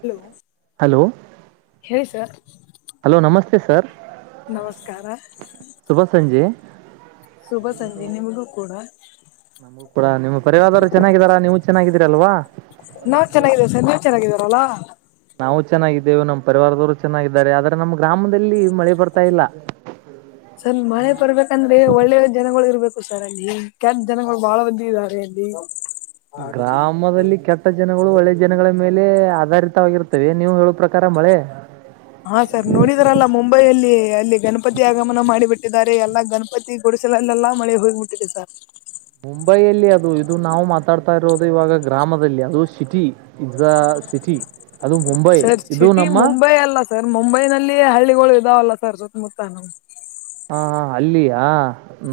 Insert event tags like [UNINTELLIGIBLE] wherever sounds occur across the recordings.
Hello hello ಹೇಳಿ sir hello ನಮಸ್ತೆ sir ನಮಸ್ಕಾರ ಶುಭ ಸಂಜೆ ಶುಭ ಸಂಜೆ ನಿಮಗೂ ಕೂಡ ನಮಗೂ ಕೂಡ ನಿಮ್ಮ ಪರಿವಾರರು ಚೆನ್ನಾಗಿದ್ದಾರಾ ನೀವು ಚೆನ್ನಾಗಿದ್ದೀರಲ್ವಾ ನಾವ್ ಚೆನ್ನಾಗಿದೇವ ಸರ್ ನೀವವು ಚೆನ್ನಾಗಿದಾರಲ್ಲ ನಾವು ಚೆನ್ನಾಗಿದ್ದೇವೆ ನಮ್ಮ್ ಪರಿವಾರದವ್ರು ಚೆನ್ನಾಗಿದ್ದಾರೆ ಆದ್ರೆ ನಮ್ಮ್ ಗ್ರಾಮದಲ್ಲಿ ಮಳೆ ಬರ್ತಾ ಇಲ್ಲ ಸರ್ ಮಳೆ ಬರ್ಬೇಕಂದ್ರೆ ಒಳ್ಳೆ ಜನಗಳು ಇರ್ಬೇಕು ಸರ್ ಅಲ್ಲಿ ಕೆ ಜನಗಳು ಬಾಳ ಒದ್ದ ಇದಾರೆ ಅ ಗ್ರಾಮದಲ್ಲಿ ಕೆಟ್ಟ ಜನಗಳು ಒಳ್ಳೆ ಜನಗಳ ಮೇಲೆ ಆಧಾರಿತವಾಗಿರ್ತವೆ ನೀವು ಹೇಳೋ ಪ್ರಕಾರ ಮಳೆ ಹಾ ಸರ್ ನೋಡಿದ್ರಲ್ಲ ಮುಂಬೈಯಲ್ಲಿ ಅಲ್ಲಿ ಗಣಪತಿ ಆಗಮನ ಮಾಡಿ ಬಿಟ್ಟಿದ್ದಾರೆ ಎಲ್ಲಾ ಗಣಪತಿ ಗುಡಿಸಲಲ್ಲೆಲ್ಲಾ ಮಳೆ ಹೋಗಿಬಿಟ್ಟಿದೆ ಸರ್ ಮುಂಬೈಯಲ್ಲಿ ಅದು ಇದು ನಾವು ಮಾತಾಡ್ತಾ ಇರೋದು ಇವಾಗ ಗ್ರಾಮದಲ್ಲಿ ಅದು ಸಿಟಿ ಇದ ಸಿಟಿ ಅದು ಮುಂಬೈ ಸರ್ ಇದು ಸಿಟಿ ನಮ್ಮ ಮುಂಬೈ ಅಲ್ಲ ಸರ್ ಮುಂಬೈನಲ್ಲಿಯ ಹಳ್ಳಿಗಳು ಇದಾವಲ್ಲ ಸಾರ್ ಮುತಾನ [UNINTELLIGIBLE] ಹಾ ಹಾ ಅಲ್ಲಿಯಾ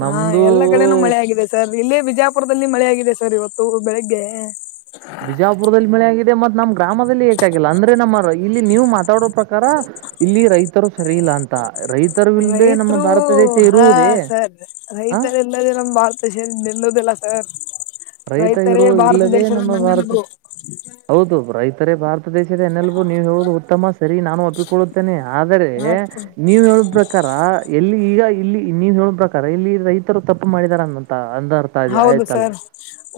ಹಾ ಎಲ್ಲಾ ಕಡೆನೂ ಮಳೆ ಆಗಿದೆ ಸರ್ ಇಲ್ಲೇ ಬಿಜಾಪುರದಲ್ಲಿ ಮಳೆ ಆಗಿದೆ ಸರ್ ಇವತ್ತು ಬೆಳಿಗ್ಗೆ ಬಿಜಾಪುರದಲ್ಲಿ ಮಳೆ ಆಗಿದೆ ಮತ್ ನಮ್ ಗ್ರಾಮದಲ್ಲಿ ಹಏಕಾಗಿಲ್ಲ ಅಂದ್ರೆ ನಮ್ಮ ಇಲ್ಲಿ ನೀವು ಮಾತ್ರ ಮಾತಾಡೋ ಪ್ರಕಾರ ಇಲ್ಲಿ ರೈತರು ಸರಿ ಇಲ್ಲ ಅಂತ ರೈತರು ಇಲ್ದೆ ನಮ್ಮ ರೈತರು ಭಾರತ ದೇಶ ಹಾ ಇರುವುದೇ ಸರ್ ಹ ರೈತರೆ ಎಲ್ಲದೆ ನಮ್ ಭಾಳ್ತಷ ನಿೆಲ್ಲೋದಲ್ಲ ಸರ್ ರೈತ ರೈತರೇ ಇರು ಭಾರತ ಇಲ್ಲದೆೇ ದೇಶದ ನಮ್ಮ [UNINTELLIGIBLE] ಭಾರತ ಬೆನ್ನೆಲುಬು ಹೌದು ರೈತರೇ ಭಾರತ ಪ್ರದೇಶದ ಎನ್ನೆಲ್ಬು ನೀವು ಹೇಳುವುದು ಉತ್ತಮ ಸರಿ ನಾನು ಒಪ್ಪಿಕೊಳ್ಳುತ್ತೇನೆಾ ಆದರೆ ಹ ನೀವ ಹೇಳ ಪ್ರಕಾರ ಎಲ್ಲಿ ಈಗ ಇಲ್ಲಿ ನೀವ [UNINTELLIGIBLE] ಹೇಳ ಪ್ರಕಾರ ಇಲ್ಲಿ ರೈತರು ತಪ್ಪು ಮಾಡಿದಾರ ಅನ್ವಂತ ಹೌದು ಸರ್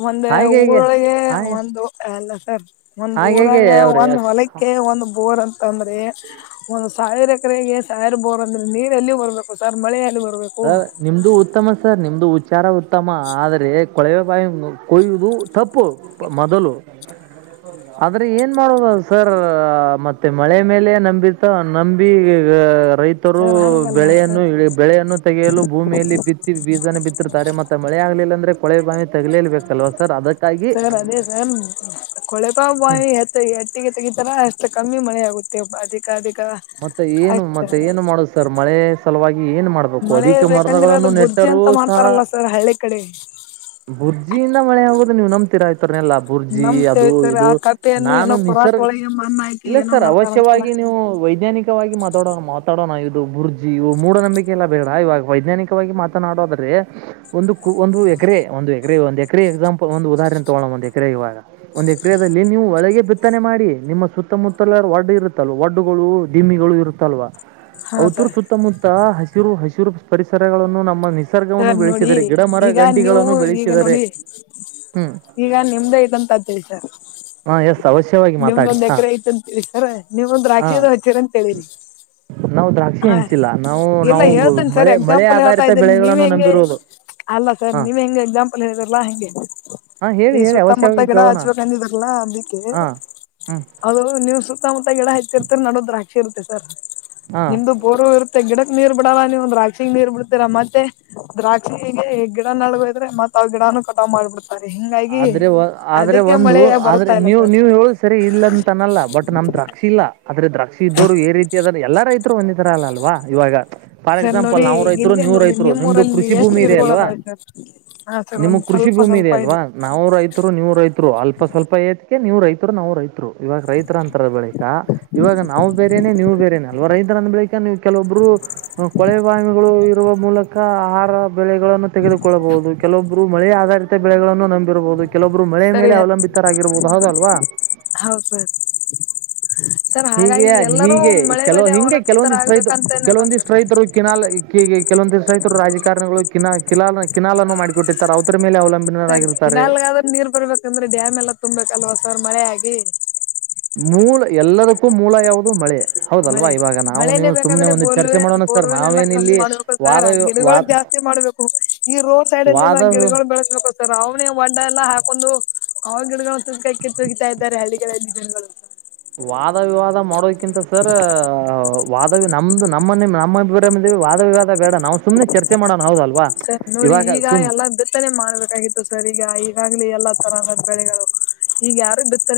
ಒಂದ ಹಾಗೆ ಹಾಗೆ ಊರೊಳಗೆ ಹಾಗೆ ಒಂದು ಅಲ್ಲ ಸರ್ ಒಂದ್ ಹಾಗಾಗಿ ಬಊರಾಗ ಒಂದ್ ಅವ್ರೆ ಹೊಲಕ್ಕೆ ಒಂದ್ ಬೋರ್ ಅಂತ ಂದ್ರೆ [UNINTELLIGIBLE] ಒಂದ್ ಸಾವಿರ ಎಕರೆಗೆ ಸಾವಿರ್ ಬೋರ್ ಅಂದ್ರೆ ನೀರಲ್ಲಿ ಬರ್ಬೇಕು ಸರ್ ಮಳೆಯಲ್ಲಿ ಬ ಸರ್ ನಿಮ್ದು ಉತ್ತಮ ಸರ್ ನಿಮ್ದು ಉಚ್ಚಾರ ಉತ್ತಮ ಆದ್ರೆ ಕೊಳೆಯಾಯ ಕೊಯುವುದು [UNINTELLIGIBLE] ತಪ್ಪು ಮೊದಲು [INAUDIBLE] ಆದ್ರೆ ಏನ್ ಮಾಡೋುದು ಸರ್ ಮತ್ತೆ ಮಳೆ ಮೇಲೆ ನಂಬಿತ ನಂಬಿ ರೈತರು ಸರ್ ಹಂಗಲ್ಲ ಬೆಳೆಯನ್ನು ಸರ್ ಬೆಳೆಯನ್ನು [INAUDIBLE] ತೆಗೆಯಲು ಭೂಮಿಯಲ್ಲಿ ಬಿತ್ತಿ ಬೀಸನ ಬಿದ್ದಿರುತ್ತಾರೆ ಮತ್ತೆ ಮಳೆ ಆಗಲಿಲ್ಲ ಅಂದ್ರೆ ಕೊಳೆ ಬಾವಿ ತಗಲೇಬೇಕಲ್ವಾ ಸರ್ ಅದಕ್ಕೆ ಸರ್ ಅದೇ ಸರ್ ಕೊಳೆಪ ಹ್ಞೂ ಬಾಯಿತ್ತ ಎಟ್ಟಿಗೆ ತೆಗಿತಾರ ಅಷ್ಟ ಕಮ್ಮಿ ಮಳೆ ಆ ಅದಿಕ ಅಿಕ [UNINTELLIGIBLE] ಮತ್ತೆ ಏನು ಮತ್ತೆ ಏನು ಮಾಡು ಸರ್ ಮಳೆ ಸಲುವಾಗಿ ಏನ್ ಮಾಡ್ಬೇಕು ಅಧಿಕ ಮರಣಗಳನ್ನು ನೆಟ್ಟ ಅಜ್ಜಿ ಅಂತ ಮಾಡ್ತಾರಲ್ಲ ಸರ್ ಹಳ್ಳಿ ಕಡೆ ಬುರ್ಜಿಯಿಂದ ಮಳೆ ಹೋಗೋುದು ನೀವು್ ನಂಬ್ತಿೀರ ಆ್ತತಿ ಲ್ಲ ಬುರ್ಜಿ ನಮ್ ಅದು ಸರ್ ಇದು ಆ ಕಪ್ಪೆಯನ್ನು ನಾನು ಏನೋ ಪುರಾತ್ ನಿಸರ್ ಒಳಗೆ ಮಣ್ಣ ಹಾಕಿ ಇಲ್ಲ ಏನೋ ಸರ್ ಮಾಡ್ತಾರಂತಲ್ಲ ಅವಶ್ಯವಾಗಿ ವೈಜ್ಞಾನಿಕ ಮಾತಾಡೋಣ ಮಾತಾಡೋಣ ಇದು ಬುರ್ಜಿ ಇ ಮೂಢ ನಂಬಿಕೆ ಎಲ್ಲ ಬೇಡ ಇವಾಗ ವೈಜ್ಞಾನಿಕವಾಗಿ ಮಾತನಾಡೋದ್ರೆ ಒಂದು ಒಂದು ಎಕ್ರೆ ಒಂದು ಎಕ್ರೆ ಒಂದು ಎಕರೆ ಎಕ್ಸಾಂಪಲ್ ಒಂದು ಉದಾಹರಣೆ ತಗೋಣ ಒಂದು ಎಕರೆ ಕ್ರಿಯೆ ಇವಾಗ ಒಂದು ಕ್ರಿಯೆಯಲ್ಲಿ ನೀವು ಒಳಗೆ ಬಿತ್ತನೆ ಮಾಡಿ ನಿಮ್ಮ ಸುತ್ತಮುತ್ತಲಾರ ಒಡ್ ಇರುತ್ತಲ್ ಒಡ್ಡುಗಳು ಡಿಮಿಗಳು ಇರುತ್ತಲ್ವ ಹಾ ಅವಔತರ ಸರ್ ಸುತ್ತಮುತ್ತ ಹಸಿರು ಹಸಿರು ಪರಿಸರಗಳನ್ನು ನಮ್ಮ ನಿಸರ್ಗವನ್ನು ಸರ್ ನೋಡಿ ಬೆಳೆಸಿದರೆ ಗಿಡ ಮರ ಈಗ ನೀವು ಗಂಟಿಗಳನ್ನು ಈಗ ಬೆಳೆಸಿದರೆ ನೋಡಿ ಹ್ಮ್ ಈಗ ನಿಮ್ದೇ ಇದಂತ ಅ ತಿಷರ್ ಹಾ ಎಸ್ ಅವಶ್ಯವಾಗಿ ಮಾತಾಡಿ ನಿಮ್ದೊಂದ್ ಹಾ ಎಕರೆ ಐತ ಅಂತೀರಿ ಸರ ನಿವೊಂದ್ ಹ ರಾಖಿದು ಹಚ್ಚರ ಅಂತಿರಿ ನಾವು ದ್ರಾಕ್ಷಿ ಹಾ ಹಂಚಿಲ್ಲ ನಾವು ಇಲ್ಲ ನಾವು ಹೇಳ್ತೇನೆಿ ಸರಿ ಮಳೆ ಮಳೆ ಎಕ್ಸಾಂಪಲ್ ಹೇಳ್ತಾ ಆಧಾರಿತ ಇದ್ದೀನಿ ನೀವ್ ಬೆಳೆಗಳನ್ನು ಹೆಂಗೆ ನಂಬಿರುವುದು ಅಲ್ಲ ಸರ್ ಹಾ ನೀವ್ ಹೆಂಗ ಎಕ್ಸಾಂಪಲ್ ಹೇಳಿದ್ರಲ್ಲಾ ಹೆಂಗೆ ಹಾ ಹೇಳಿ ಈ ಹೇಳಿ ಸುತ್ತಮುತ್ತ ಅವಶ್ಯವಾಗಿ ಗಿಡ ಕೇಳೋಣ ಹಚ್ಬೇಕಕ್ಂದಿದ್ರಲ್ಲಾ ಹಾ ಅದಕ್ಕೆ ಹಾ ಹ್ಮ್ ಅದು ನೀವು್ ಸುತ್ತಮುತ್ತ ಗಿಡ ಹತ್ತಿರ್ತರಿ ನಡೋ ದ್ರಾಕ್ಷಿ ಇರುತ್ತೆ ಸರ್ ಹಾ ನಿಮ್ದು ಬೋರು ಇರುತ್ತೆ ಗಿಡಕ್ ನೀರ್ ಬಿಡಲ್ಲ ನೀವ ಒಂದ ರಾಕ್ಷಿಗ್ ನೀರ್ ಬಿಡ್ತೀರ ಮತ್ತೆ ದ್ರಾಕ್ಷಿಗೆ ಗಿಡ ನಡಗೋದ್ರೆ ಮತ್ತತ್ ಅವ್ ಗಿಡನು ಕಟಾವ್ ಮಾಡ್ಬಿಡ್ತವಿ ಆದ್ರೆ ಆದ್ರೆ ಒಂದು ಮಳೆ ಆದ್ರೆ ಬರ್ತಾ ಇಲ್ಲ ನೀವು ಸರ್ ನೀವು ಹೇಳ ಸರಿ ಇಲ್ಲಂತನಲ್ಲ ಬಟ್ ನಮ್ದ ದ್ರಾಕ್ಷಿ ಇಲ್ಲಾ ಆದ್ರೆ ದ್ರಾಕ್ಷಿ ಇದ್ದೋ್ರು ಯ ರೀತಿಿಯಾದ ಎಲ್ಲ ರೈತರು ಹೊಂದಿತರ ಅಲ್ಲ ಅಲ್ವಾ ಇವಾಗ ಫಾರ್ ಸರ್ ಎಕ್ಸಾಂಪಲ್ ನೋಡಿ ನಾವವು ರೈತರು ಇಲ್ಲೇ ನೀವು ನೋಡಿ ರೈತರು ನಿಮ್ದು ನಿಮ್ಮೂರಲ್ಲಿ ಕೃಷಿ ಎಷ್ಟು ಭೂಮಿ ಇದೆ ಗಿಡಗಳು ಅಲ್ವಾ ಅದಾವೆ ಸರ್ ಹಾ ಸರ್ ನಿಮ ಒಂದ್ ಕೃಷಿ ಕೃಷಿ ಸ್ವಲ್ಪ ಭೂಮಿ ಸ್ವಲ್ಪ ಇದಿಯಲ್ಲ ಇದೆ ಅಲ್ವಾ ನಾವು ರೈತರು ನೀವು ರೈತರು ಅಲ್ಪ ಸ್ವಲ್ಪ ಏತಿಕೆ ನೀವು್ ರೈತರು ನಾವು ರೈತರು ಇವಾಗ ರೈತರ ಅಂತರ ಬಳಿಕಾ ಇವಾಗ ನಾವು ಬೇರೆೇನೆ ನೀವು ಬೇರೇನೆೇ ಅಲ್ವಾ ರೈತರಂದ ಬಳಿಕ ನೀವು. ಕೆಲವೊಬ್ಬರು ಕೊಳೆ ಬಾವಿಗಳು ಇರುವ ಮೂಲಕ ಆಹಾರ. ಬೆಳೆಗಳನ್ನು ತೆಗೆದುಕೊಳ್ಳಬಹುದು ಕೆಲವೊಬ್ಬರು ಮಳೆಯ ಆಧಾರಿತ ಬೆಳೆಗಳನ್ನು ನಂಬ ರಬಹುದು ಕೆಲೊಬ್ಬರು ಮಳೆಯ ಮೇಲೆ ಅವಲಂಬಿತರಾಗಿರ್ಬಹುದು ಹೌದಲ್ವಾ. ಹೌದ ಹೌದು. ಹೀಗೆ ಹೀಗೆ ಕೆಲವ ಹಿಂಗೆ ಕೆಲವೊಂದಿಷ್ಟು ರೈತರು ಅವಲಂಬಿತರಾಗಬೇಕಂತೇನಿಲ್ಲ ಕೆಲವೊಂದಿಷ್ಟು ಸರ್ ರೈತರು ಕಿನಾಲಲ್ ಕೆಲವೊಂದು ದಿವಸ ರೈತರು ರಾಜಕಾರಣಿಗಳು ಕಿನಾಲನ್ನು ಮಾಡಿಕೊಟ್ಟಿದ್ದಾರೆ ಅವತರ ಮೇಲೆ ಸರಿ ಅವಲಂಬಿತರಾಗಿರ್ತಾರೆ ಕಿನಾಲ್ಗಾದ್ರೆ ನೀರ್ ಬರ್ಬೇಕಂದ್ರೆ ಡ್ಯಾಮ್ ಎಲ್ಲ ತುಂಬ್ಬೇಕಲ್ವಾ ಸರ್ ಮಳೆ ಆಗಿ. ಕಕೂ ಮೂಲ ಯಾವುದು ಮಳೆ. ಹೌದಲ್ವಾ ಮಳೆ ಇವಾಗ ನಾವು ಮಳೆನೇ ನೀವು ಸುಮ್ನೆ ಬೇಕಂದ್ರೆ ಒಂದು ಚರ್ಚೆ ಬೋರ್ವೆ ಮಾಡೋಣ ಸರ್ ಬೋರ್ವೆಲ್ ಎಲ್ಲಾ ನಾವೇನ ಕಮ್ಮಿ ಇಲ್ಲಿ ಮಾಡ್ಬೇಕು ವಾದ ಸರ್ ವಿ ಗಿಡಗಳ ವಾದ. ಜಾಸ್ತಿ ಮಾಡ್ಬೇಕು ಈ ರೋಡ್ ಸೈಡ್ ಅಲ್ಲಿ ಎಲ್ಲ ಗಿಡಗಳು ಬೆಳೆಸ್ಬೇಕು ಸರ್ ಅವನಿಗೆ ವಂಡ ಎಲ್ಲಾ ಹಾಕೊಂಡು. ಅವಡ ನಾವು ತು ಕಕ್ಕೆ ತಗಿತಾ ಇದ್ದಾರೆ ಹಳ್ಳಿಗಳಲ್ಲಿ ಜನಗಳು. ವಾದ ವಿವಾದ ಮಾಡೋದಕಿಂತ ಸರ್. ವಾದ ನಮ್ದು ನಮ್ಮ ನಿಮ್ಮ ನಮ್ಮ ಅಭಿಪ್ರಾಯ ವಾದವಿವಾದ. ನಾವ್ ಸುಮನೆ ಚರ್ಚೆ ಮಾಡಣ ಹೌದಲ್ಲ. ಸರ ನೋಡಿ ಈಗ ಎಲ್ಲ ಬಿತ್ತನೆ ಮಾಡ್ಬೇಕಾಗಿತ್ತು ಸರ್ ಈಗ ಈಗಾಗ್ಲ ಎಲ್ಲಾ. ತರಹದ ಬೆಳೆಗಳು ಈಗ ಯಾ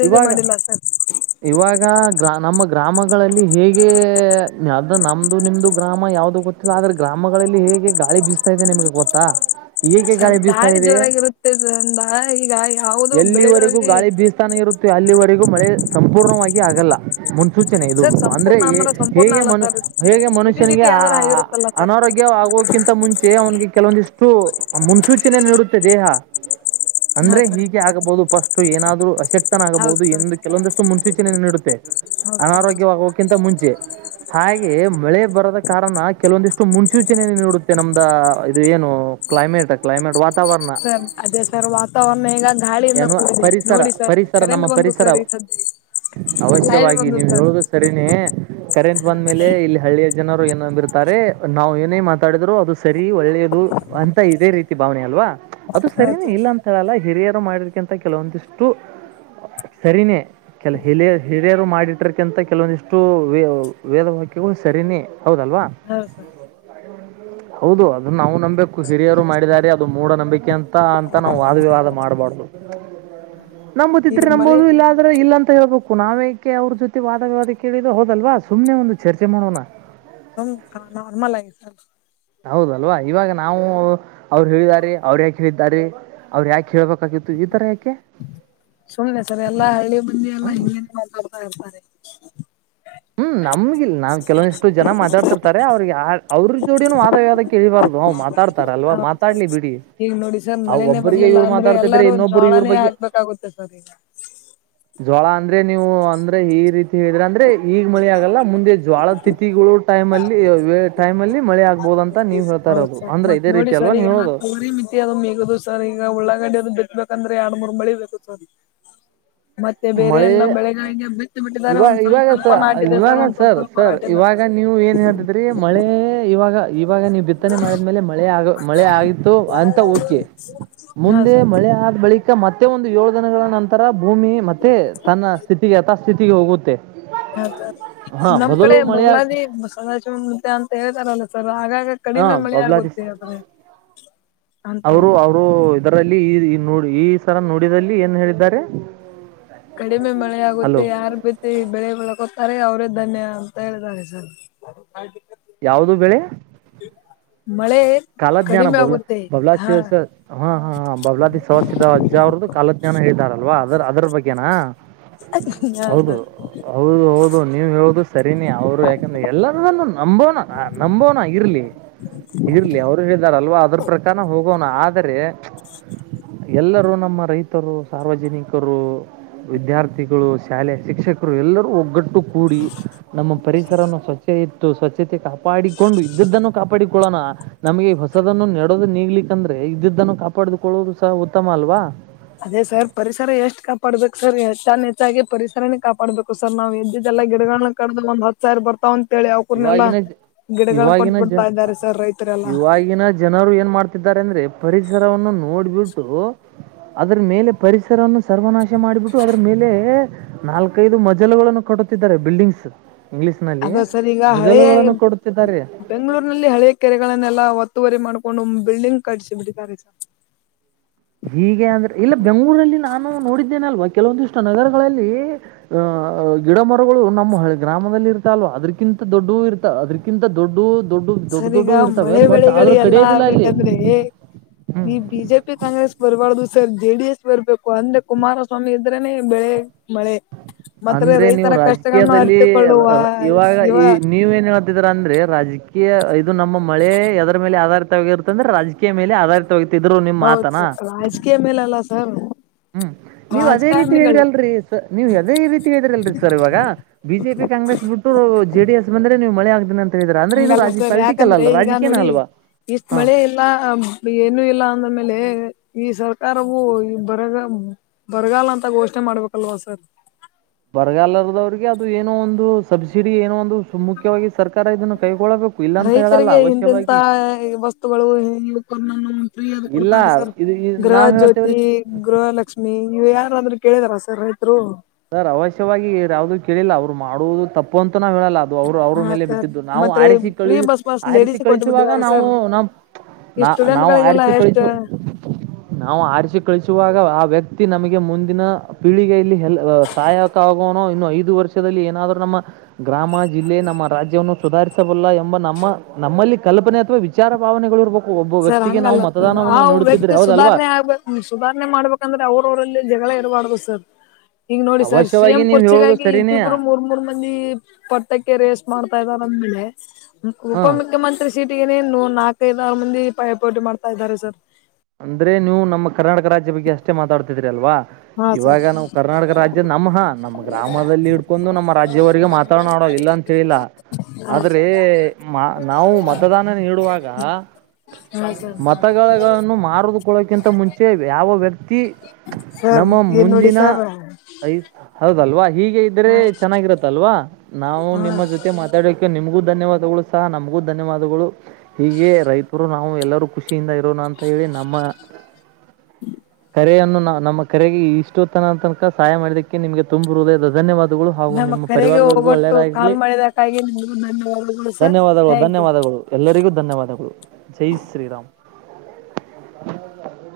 ಇವಾಗ ಇವಾಗ ಗ್ರ ನಮ್ಮ. ಗ್ರಾಮಗಳಲ್ಲಿ ಹೇಗೆ ಅ ನಮ್ದು ನಿಮ್ದು ಗ್ರಾಮ ಯಾವವು್ದೂ ಗೊತ್ತಿಲ್ಲ ಆದ್ರೆ ಗ್ರಾಮಗಳಲ್ಲಿ ಹೇಗೆ. ಹೇಗೆ ಗಾಳಿ ಬೀಸ್ತಾ ಇದೆ ನಿಮ್ಗೆ ಗೊತ್ತಾ. ಹೇಗೆ ಬೀಸ್ತಾ ಗಾಳಿ ಇದೆ ಜೋರಾಗಿರುತ್ತಿದ್ರಂದ ಈಗ ಯಾವದೋ ಎಲ್ಲಿವರೆಗೂ ಬೆಳೆಗಾಗಿ. ಗಾಳಿ ಬೀಸ್ತಾನೆ ಇರುತ್ತೆ ಅಲ್ಲಿವರೆಗೂ ಮಳೆ ಸಂಪೂರ್ಣವಾಗಿ ಆಗಲ್ಲ ಮುಂ ಮುನ್ನ ಸೂಚನೆ ಇದು ಸರ್ ಅಂದ್ರೆ ಸಂಪೂರ್ಣ ಅಂದ್ರ ಸಂಪೂರ್ಣ ಹೇಗೆ ಅಲ್ಲ ಮನು ಸರ್ ಹೇಗೆ ಜಿಟಿ ಮನುಷ್ಯನಿಗೆ ಜಿಟಿ ಆ ಆದ್ರ ಆಗಿರುತ್ತಲ್ಲ ಸರ್ ಅನಾರೋಗ್ಯವ ೋಗಕಿಂತ ಮುಂಚೆ ಅವ್ನಿಗೆ ಕೆಲವೊಂದಿಷ್ಟು ಮುನ್ಸೂಚನೆೆಯ ನೀಡುತ್ತೆ ದೇಹ. ಹಾ ಅಂದ್ರೆ ಸರ್ ಹೀಗೆ ಆಗಬಹುದು ಪಫಸ್ಟ್ ಏನಾದ್ರು ಅ ಶಕ್ತನ ಹೌದ್ ಆಗಬಹುದು ಸರ್ ಎಂದು ಕೆಲವೊಂದಷ್ಟು ಮುನ್ಸೂಚನೆೆಯ ನೀಡುತ್ತೆ. ಹೌದ್ ಸರ್ ಹೌದ್ ಸರ್ ಅನಾರೋಗ್ಯವಾಗೋಕ್ಕಿಂತ ಮುಂಚೆ. ಹಾಗೆ ಮಳೆ ಬರದ ಕಾರಣ ಕೆಲವೊಂದಿಷ್ಟು ಮುನ್ಸೂಚನನ್ನು ನೀಡುತ್ತೆ ನಮ್ದ ಇದು ಏನು. ಕ್ಲೈಮೇಟ್ ಕ್ಲೈಮೇಟ್ ವಾತಾ ಸರ್ ಅದೇ ಸರ್ ವಾತಾವರಣ ಈಗ ಗಾಳಿಯಿಂದ ಎನ್ನುವ ಕೂಡಿದೆ ಪರಿಸರ ನೋಡಿ ಸರ್. ಪರಿಸರ ನಮ್ಮ ಕರೆಂಟ್ ಬಂದು ಪರಿಸರ. ಸರ್ ಈ ಸದ್ಯ ಲೈಟ್ ಅವಶ್ಯವಾಗಿ ಬಂದು ನೀವು್ ಸರ್ ಹೇಳುದು ಸರಿನೇ ಕರೆಂಟ್ ಬಂದ್ಮೇಲೆ ಇಲ್ಲಿ ಹಳ್ಳಿಯ ಜನ. ಏನುಂಬಿರ್ತಾರೆ ನಾ್ ಏನೇ ಮಾತಾಡಿದ್ರು ಅದು ಸರಿ ಒಳ್ಳೇದು ಅಂತ ಇದೇ ರೀತಿ ಭಾವನೆ ಅಲ್ವಾ. ಅದು ಹಾ ಸರಿಯೇ ಸರ್ ಇಲ್ಲ ಅಂತೇಳಲ್ಲ ಹಿರಿಯರು ಮಾಡಿರ್ಕ್ಕಿಂಥ ಕೆಲವೊಂದಿಷ್ಟು ಸರಿಯೇ. ಕೆಲ ಹಿಲ ಹಿರಿಯರು ಮಾಡಿಟರ್ಕಿಂತ ಕೆಲವೊಂದಿಷ್ಟು ವೇ ವೇದವಾಕ್ಯಗಳು ಸರಿನೇ. ಹೌದಲ್ವಾ ಹಾ ಸರ್ ಹೌದು ಅ ಅದನ್ನ ನಾವು ನಂಬಬೇಕು ಹಿರಿಯರು ಮಾಡಿದಿದ್ದಾರೆ ಅದು ಮೂಢ ನಂಬಿಕೆ ಅಂತ ಅಂತ ನಾವು ವಾದವಿವಾದ ಮಾಡ್ಬಾರ್ದ. ಈಗ ನಂಬತಿದ್ರೆ ಮಳೆ ನಂಬಂಬೋದು ಇಲ್ಲ ಅಂದ್ರೆ ಇಲ್ಲ ಅಂತ ಹೇಳ್ಬೇ ಕು ನಾವೇಕೆ ಅವ್ರ ಜೊತೆ ವಾದವಿವಾದ ಕೇಳಿದ ಹೋದಲ್ವಾ ಸುಮ್ನೆ ಒಂದು ಚರ್ಚೆ ಮಾಡೋಣ. [UNINTELLIGIBLE] ಹೌದಲ್ವಾ ಇವಾಗ ನಾವು ಅವ್ರು ಹೇಳಿದಿದ್ದಾರೆ ಅವ್ರು ಯಾಕ ಹೇಳಿದ್ದಾರೆ ಅವ್ರ ಯಾಕೆ ಹೇಳ್ಬೇಕ ಸುಮ್ನೆ ಸರಿ ಎಲ್ಲಾ ಹಳ್ಳಿ ಮಂದಿ ಎಲ್ಲಾ ಹ್ಞೂ ಹಂಗತ. [INAUDIBLE] [INAUDIBLE] ನಮ್ಗ ಇಲ್ಲ ನಾವ್ ಕೆವೊಂದಷ್ಟ ಜನಾ ಮಾತಾಡ್ತಿರ್ತಾರೆ ಅವ್ರಿಗೆ ಅವ್ರ ಜೋಡಿನನು ವಾದವಾದ ಕೇಳಿಬಾರದು ಅವ್ ಮಾತಾಡ್ತ ತಾರ ಅಲ್ವಾ ಹೌದು ಮಾತಾಡ್ಲಿ ಬಿಡಿ. ಈಗ ನೋಡಿ ಸರ್ ಆ ಮಳೆನೇ ಒಬ್ಬರಿಗೆ ಬರ್ಲಿಲ್ಲ ಇವ್ರು ಅಂದ್ರೆ ಮಾತಾಡ್ತಿದ್ರೆ ಎಲ್ಲಾರೂ ಇನ್ನೊಬ್ಬರು ಇವ್ರ ಜೋಳಾನೇ ಬಗ್ಗೆ ಹಾಕ್ಬೇಕಾಗುತ್ತೆ ಸರ್ ಈಗ. ಜ್ವಾಳ ಅಂದ್ರೆ ನೀವು ಅಂದ್ರೆ ಈ ರೀತಿ ಹೇಳಿದ್ರ ಅಂದ್ರೆ ಈಗ್ ಮಳಿ ಆಗಲ್ಲ ಮುಂದೆ ಜ್ವಾಳದ ತಿಥಿಗಳು. ಟೈಮ ಅಲ್ಲಿ ಟೈಮ್ ಅಲ್ಲಿ ಮಳೆ ಆಗ್ಬಹುದು ಅಂತ ನೀವ್ ಹೇಳ್ತಾ ಹೌದ ಇರೋದು ಸರ್ ಅಂದ್ರೆ ಮತ್ ಇದೇ ನೋಡಿ ರೀತಿ ಅಲ್ವಾ ಸರ್ ನೀವ್ ಈಗ ಹೇಳೋದು ತವರಿ ಮಿತಿ ಅದು ಮಗುದು ಸರ್ ಈಗ ಈಗ ಉಳ್ಳಂಗಡ್ಡಿ ಅದ ಬಿಟ್ಬೇಕಂದ್ರೆ ಹಣ ಮುರ್ ಬಳಿ ಬೇಕು ಮತ್ತೆ ಬೇರೆ ಮಳೆ ಎಲ್ಲಾ ಬೆಳೆಗಳಿಗೆ ಬಿಟ್ಟು ಬಿಟ್ಟಿದಿದ್ದಾರೆ ಇವಾಗ ಒಂದ್ಸಲಲ್ ಇವಾಗ ಸ್ವಲ್ಪ ಸ ನಾಟ ಇಿದೆ ಸರ್ ಇವಾಗ ಒಂದ್ವಲ್ಪ ಸ್ವಲ್ಪ ಸರ್ ನಾಟಲ್ಲ ಇವಾಗ ನೀವು ಏನ್ ಹೇಳತಿದ್ರಿ ಮಳೆ ಇವಾಗ ಇವಾಗ ನೀವು್ ಬಿತ್ತನೆ ಮಾಡಿದ್ಮೇಲೆ ಮಳೆ ಆ ಮಳೆ ಆಗಿತ್ತು ಅಂತ ಓಕೆ ಹಾ ಮುಂದೆ ಸರ್ ಮಳೆ ಆದ್ ಬಳಿಕ ಮತ್ತೆ ಮತ್ತೆ ಒಂದು ಏಳು ದಿನಗಳ ನಂತರ ಭೂಮಿ ಮತ್ತೆ ತನ್ನ ಸ್ಥಿತಿಗೆ ಯಥಾಸ್ಥಿತಿಗೆ ಹೋಗುತ್ತೆ ಹ ಹಾ ನಮ್ ಕಡೆ ಮೊದಲು ಮಳೆಯ ಬೋಗಲಾದಿ ಸದಾಜ ಅಂತ ಹೇಳ್ತಾರಲ್ಲ ಸರ್ ಆಗಾಗ ಹಾ ಕಡಿಮೆ ಮಳೆ ಬಬ್ಲಾದಿ ಆಗುತ್ತೆ ಆದ್ರೆ ಅಂತ ಅವರು ಹೇಳಿ ಅವರು ಇದರಲ್ಲಿ ಈ ನೋಡಿ ಈ ಸರ ನೋಡಿದಲ್ಲಿ ಏನ್ ಹೇಳಿದ್ದಾರೆ ಕಡಿಮೆ ಮಳೆ ಹಲೋ ಆಗುತ್ತೆ ಯಾರ್ ಬತಿ ಬೆಳೆ ಒಳಗೋತಾರೆ ಅವ್ ಧಾನ್ಯ ಅಂತ ಹೇಳಾರೆ ಸರ್ ಯಾವವು್ದ ಬೆಳೆ ಹ ಕಾಲಜ್ಞಾನ ಬಬ್ಲ ಬಬಲಾದ ಹಾ ಶಿವ ಹಾ ಹಾ ಬಬಲಾದಿ ಸಸಿದ ಅಜ್ಜ ಅವರ್ದು ಕಾಲಜ್ಞಾನ ಹೇತಾರಲ್ವಾ ಅದ್ರ ಅದ್ರ ಬಗ್ಗೆನಾ ಹೌದು ಹ ಹೌದು ಹೌದು ನೀವ ಹೇಳುದು ಸರಿನಿ ಅವ್ರು ಯಾಕಂದ್ರೆ ಎಲ್ಲಾರನ್ನುೂ ನಂಬೋನ ನಂಬೋನ ಇರ್ಲಿ ಹ್ಮ ಇರ್ಲಿ ಅವರು ಹೇಳಾರಲ್ವಾ ಅದ್ರ ಪ್ರಕಾರನ ಹೋಗೋಣ ಆದರೆ ಎಲ್ಲರೂ ನಮ್ಮ ರೈತರು ಸಾರ್ವಜನಿಕರು ವಿದ್ಯಾರ್ಥಿಗಳು ಶಾಲೆ ಶಿಕ್ಷಕರು ಎಲ್ಲರೂ ಒಗ್ಗಟ್ಟು ಕೂಡಿ ನಮ್ಮ ಪರಿಸರವನ್ನು ಸ್ವಚ್ಛ ಇತ್ತು ಸ್ವಚ್ಛತೆ ಕಾ ಪಾಡಿಕೊಂಡು ಇದ್ದದ್ದನ್ನು ಕಾಪಾಡಿಕೊಳ್ಳೋಣ ನಮಗೆ ಹೊಸದನ್ನು ನೆಡೋದು ನಿಗ್ಲಿಿಕಂದ್ರೆ ಇದ್ದಿದ್ದನ್ನು ಕಾಪಾಡದುಕೊಳ್ಳೋುದು ಸಹ ಉತ್ತಮ ಅಲ್ವಾ ಅದೇ ಸರ್ ಪರಿಸರ ಎಷ್ಟು ಕಾಪಾಡ್ಬೇಕು ಸರ್ ಹೆಚ್ಚ ಹೆಚ್ಚಾಗಿ ಪರಿಸರನೇ ಕಾಪಾಡ್ಬೇಕು ಸರ್ ನಾವ್ ಎದ್ದ ಎಲ್ಲ ಗಿಡಗಳ ಕಾಣ ಒಂದ ಹ ಸಾವರರ್ತ ಒ ಇವಾಗಿನ ಜ ಇವಾಗಿನ ಜ ಬಿಡ್ತಾ ಇದ್ದಾರೆ ಸರ್ ರೈತರೆಲ್ಲಾ ಇವಾಗಿನ ಜನರು ಏನ್ ಮಾಡ್ತಿದ್ದಾರೆ ಅಂದ್ರೆ ಪರಿಸರವನ್ನು ನೋಡ್ಬಿಟ್ಟು ಅದ್ರ ಮೇಲೆ ಪರಿಸರವನ್ನು ಸರ್ವನಾಶ ಮಾಡಿಬಿಟ್ಟು ಅದ್ರ ಮೇಲೆ ನಾಲ್ಕೈದು ಮಜಲುಗಳನ್ನು ಕಟ್ಟ ಬತ್ತಿದ್ದಾರೆ ಬಿಲ್ಡಿಂಗ್ಸ್ ಇಂಗ್ಲೀಷ್ ನಲ್ಲಿ ಅದ ಸರ್ ಈಗ ಹಳೆಯ ಮಜಲುಗಳನ್ನು ಕೊಡುತ್ತಿದ್ದಾರೆ ಬೆಂಗಳೂರಿನಲ್ಲಿ ಹಳೆ ಕೆರೆಗಳನ್ನೆಲ್ಲ ಒತ್ತುವರಿ ಮಾಡ್ಕೊಂಡು ಬಿಲ್ಡಿಂಗ್ ಕಟ್ಿಸಿಿ ಬಿಟ್ಟಾರೆಸ ಹೀಗೆ ಅಂದ್ರೆ ಇಲ್ಲ ಬೆಂಗಗಳೂರಲ್ಲಿ ನಾನು ನೋಡಿದ್ದೇನೆ ಅಲ್ವಾ ಕೆಲವೊಂದಿಷ್ಟು ನಗರಗಳಲ್ಲಿ ಅಹ ಗಿಡ ಮರಗಳು ನಮ್ಮ ಹಿ ಗ್ರಾಮದಲ್ಲಿ ಇರ್ತ ಅಲ್ವಾ ಅದಕಿಂತ ದೊಡ್ಡ ಇರ್ತ ಅದಕಿಂತ ದೊಡ್ಡ ದೊಡ್ಡ ದೊಡ್ಡ ಸರಿಗ ಇರ್ತವೆ ಮಳೆ ಬಟ್ ಬೆಳೆಗಳು ಆದ್ರೂ ಎಲ್ಲ ಕಡಿಯೋದಿಲ್ಲ ಅಲ್ಲಿ ಆಗ್ಬೇಕಂದ್ರೆ ಹ್ಮ್ ನೀ ಬಿಜೆ ಪಿ ಕಾಂಗ್ರೆಸ್ ಬರ್ಬಾರ್ದು ಸರ್ ಜೆ ಡಿ ಎಸ್ ಬರ್ಬೇಕು ಅಂದ್ರೆ ಕುಮಾರಸ್ವಾಮಿ ಇದ್ರನೆ ಬೆಳೆ ಮಳೆ ಮತ್ತೆ ಅಂದ್ರೆ ನೀವು ರೈತರ ಕಷ್ಟಗಳನ್ನು ರಾಜಕೀಯದಲ್ಲಿ ಅರಿತುಕೊಳ್ಳುವ ಇವಾಗ ಇವ ಈ ನೀವ ಏನ್ ಹೇಳ್ತಿದೀರಾ ಅಂದ್ರೆ ರಾಜಕೀಯ ಇದು ನಮ್ಮ ಮಳೆ ಅದರ ಮೇಲೆ ಆಧಾರಿತವಾಗಿರುತ್ತಂದ್ರೆ ರಾಜಕೀಯ ಮೇಲೆ ಆಧಾರಿತ ೋಗತಿದ್ರು ನಿಮ್ ಹೌದು ಮಾತನಾ ಸರ್ ರಾಜಕೀಯ ಮೇಲಲ್ಲ ಸರ್ ಹ್ಮ್ ನೀವ್ ಅದೇ ರೀತಿ ಹೇಳಿದ್ರ ರಾಜಕಾರಣಿಗಳು ಅಲ್ರರಿ ಸ ನೀವು್ ಅದೇ ರೀತಿ ಹೇಳಿದ್ರಿ ಅಲ್ರರಿ ಸರ್ ಇವಾಗ ಬಿಜೆಪಿ ಕಾಂಗ್ರೆಸ್ ಬಿಟ್ಟು ಜೆಡಿ ಎಸ್ ಬಂದ್ರೆ ನೀವು ಮಳೆ ಆಗ್ ಹಂಗಲ್ಲ ಸರಿ ಯಾಕಂದ್ರೆ ಈಗ ನೋಡಿ ಅಲ್ವಾ ಇಷ್ಟ ಹ ಮಳೆ ಇಲ್ಲ ಏನು ಇಲ್ಲ ಅಂದ್ಮೇಲೆ ಈ ಸರ್ಕಾರವು ಈ ಬರಗ ಬರಗಾಲ ಅಂತ ಘೋಷಣೆ ಮಾಡ್ಬೇಕಲ್ವಾ ಸರ್ ಬರಗಾಲರ್ದವ್ರಿಗೆ ಅದು ಏನೋ ಒಂದು ಸಬ್ಸಿಡಿ ಏನೋ ಒಂದು ಮುಖ್ಯವಾಗಿ ಸರ್ಕಾರ ಇದನ್ನ ಕೈ ರೈತರಿಗೆ ಇಂತೆೆಂತ ವಸ್ತುಗಳು ಇ ಫ್ರೀಯ ಇಲ್ಲ ಕೊಡ್ತಾರೆ ಇದು ಇ- ಗೃಹ ನಾವ್ ಜ್ಯೋತಿ ಹೇಳ್ತೇವ್ರಿ ಗೃಹಲಕ್ಷ್ಮಿ ಇವು ಯಾರಾದ್ರರು ಕೇಳಿದಾರ ಸರ್ ರೈತರು ಸರ್ ಅವಶ್ಯವಾಗಿ ಯಾವ್ದೂ ಕೇಳಿಲ್ಲ ಅವ್ರು ಮಾಡುವುದು ತಪ್ಪಂತ ನ ಹೇಳಲ್ಲ ಅದು ಅವ್ರು ಅವ್ರ ಹಾ ಮೇಲೆ ಸರ್ ಬಿಟ್ಟಿದ್ದು ನಾವು ಮತ್ರಿ ಆರಿಸಿ ಕಳ ಫ್ರೀ ಬಸ್ ಪಾಸ್ ಆರಿಸಿ ಲೇಡೀಸ್ ಕೊಟ್ಟ ಕಳಿಸುವಾಗ ಬಿಟ್ಟಿದ್ದಾರೆ ನಾವು ಸರ್ ನಮ್ಮ ಈ ನಾ ಸ್ಟೂಡೆಂಟ್ ನಾವು ಗಳಿಗೆಲ್ಲ ಆರಿಸಿ ಕಳಿಸ ಎಷ್ಟ ನಾವು ಆರಿಸಿ ಕಳಿಸ ಆ ವ್ಯಕ್ತಿ ನಮಗೆ ಮುಂದಿನ ಪೀಳಿಗೆ ಇಲ್ಲಿ ಹೆಲ್ಪ್ ಸಹಾಯಕ ಆಗೋ ಇನ್ನು ಐದು ವರ್ಷದಲ್ಲಿ ಏನಾದ್ರೂ ನಮ್ಮ ಗ್ರಾಮ, ಜಿಲ್ಲೆ, ನಮ್ಮ ರಾಜ್ಯವನ್ನು, ಸುಧಾರ ರಿಸಬಲ್ಲ ಎಂಬ ನಮ್ಮ ನಮ್ಮಲ್ಲಿ ಕಲ್ಪನೆ ಅಥವಾ ವಿಚಾರ ಭಾವನೆಗಳು ಇರ್ಬೇಕು ಸರ್ ಹಂಗಲ್ಲ ಸ ಆ ವ್ಯಕ್ತಿ ಹೌದಲ್ವಾ ಸುಧಾರ್ಣೆ ಆಗ್ಬೇಕ ಸುಧಾರ್ಣೆ ಮಾಡ್ಬೇಕಂದ್ರೆ ಅವ್ರವ್ರಲ್ಲಿ ಜಗಳಾನು ಇರ್ಬಾರ್ದು ಸರ್ ಹಂಗೆ ನೋಡಿ ಸರ್ ಅವಶ್ಯವಾಗಿ ಸಿಎಮ್ ನೀವು ಹೇಳೋದು ಕುರ್ಚಿಗಾಗಿ ಸರಿನೇ ಇಬ್ಬಿಬ್ರು ಮೂರ್ ಮೂರ್ ಮಂದಿ ಪಟ್ಟಕ್ಕೆ ರೇಸ್ ಮಾಡ್ತಾ ಇದಾರೆ ಬಳಲೆ ಉಪ ಹಾಂ ಮುುಖ್ಯಮಂತ್ರಿ ಸೀಟ್ ನೇ ನೂ ನಾಲ್ಕೈದಾರು ಮಂದಿ ಪೈಯಪೋಟಿ ಮಾಡ್ತಾ ಇದ್ದಾರೆ ಸರ್. ಅಂದ್ರೆ ನೀವು ನಮ್ಮ ಕರ್ನಾಟಕ ರಾಜ್ಯ ಬಗ್ಗೆ ಅಷ್ಟೇ ಮಾತಾಡ್ತಿದ್ರಿ ಅಲ್ವಾ ಹಾ ಸರ್ ಇವಾಗ ನಾವು ಕರ್ನಾಟಕ ರಾಜ್ಯ ನಮ್ಮ ಹಾ ನಮ್ಮ ಗ್ರಾಮದಲ್ಲಿ ಇಡ್ಕೊಂಡು ನಮ್ಮ ರಾಜ್ಯವರಿಗೆ ಮಾತಾಡ ನೋಡೋ ಇಲ್ಲ ಅಂತ ಹೇಳಿಲ್ಲ ಹಾ ಆದ್ರೆ ಸರ್ ನಾವು ಮತದಾನ ನೀಡುವಾಗ ಹಾ ಸರ್ ಮತಗಳನ್ನು ಮಾರದುಕೊಳ್ಳೋಕಿಂತ ಮುಂಚೆ ಯಾವ ವ್ಯಕ್ತಿ ಸರ್ ನಮ್ಮ ಏನ್ ನೋಡಿ ಮುಂದಿನ ಸರ್ ಹಾ ಐ ಹೌದಲ್ವಾ ಹೀಗೆ ಇದ್ರೆ ಚೆನ್ನಾಗಿರತ್ತಲ್ವಾ ನಾವು ಹಾ ನಿಮ್ಮ ಜೊತೆ ಮಾತಾಡೋಕ್ಕೆೆ ನಿಮಗೂ ಧನ್ಯವಾದ ಸಹ ನಮಗೂ ಧನ್ಯವಾದಗಳು ಹೀಗೆ ರೈತರು ನಾವು ಎಲ್ಲರೂ ಖುಷಿಯಿಂದ ಇರೋಣ ಅಂತ ಹೇಳಿ ನಮ್ಮ [UNINTELLIGIBLE] ಕರೆಯನ್ನು ನಮ್ಮ ಕರೆಗೆ ಇಷ್ಟೋತ್ತನ ತನಕ ಸಹಾಯ ಮಾಡಿದಕ್ಕೆ ನಿಮಗೆ ತುಂಬಿರುವುದ ಧನ್ಯವಾದಗಳು ಹಾಗೂ ನಮ್ಮ ನಿಮ್ಮ ಕರೆಗೆ ಪರಿವಾರದವ್ರಗೂ ಒಗೊಟ್ಟು ಒಳ್ಳೇದಾಗಿರ್ಲಿ ಕಾಲ್ ಮಾಡಿದಕ್ಕಾಗಿ ನಿಮಗೂ ಧನ್ಯವಾದಗಳು ಸರ್ ಧನ್ಯವಾದಗಳು ಥ್ಯಾಂಕ್ ಯು ಧನ್ಯವಾದಗಳು ಎಲ್ಲರಿಗೂ ಧನ್ಯವಾದಗಳು ಜೈ ಶ್ರೀರಾಮ್ [UNINTELLIGIBLE]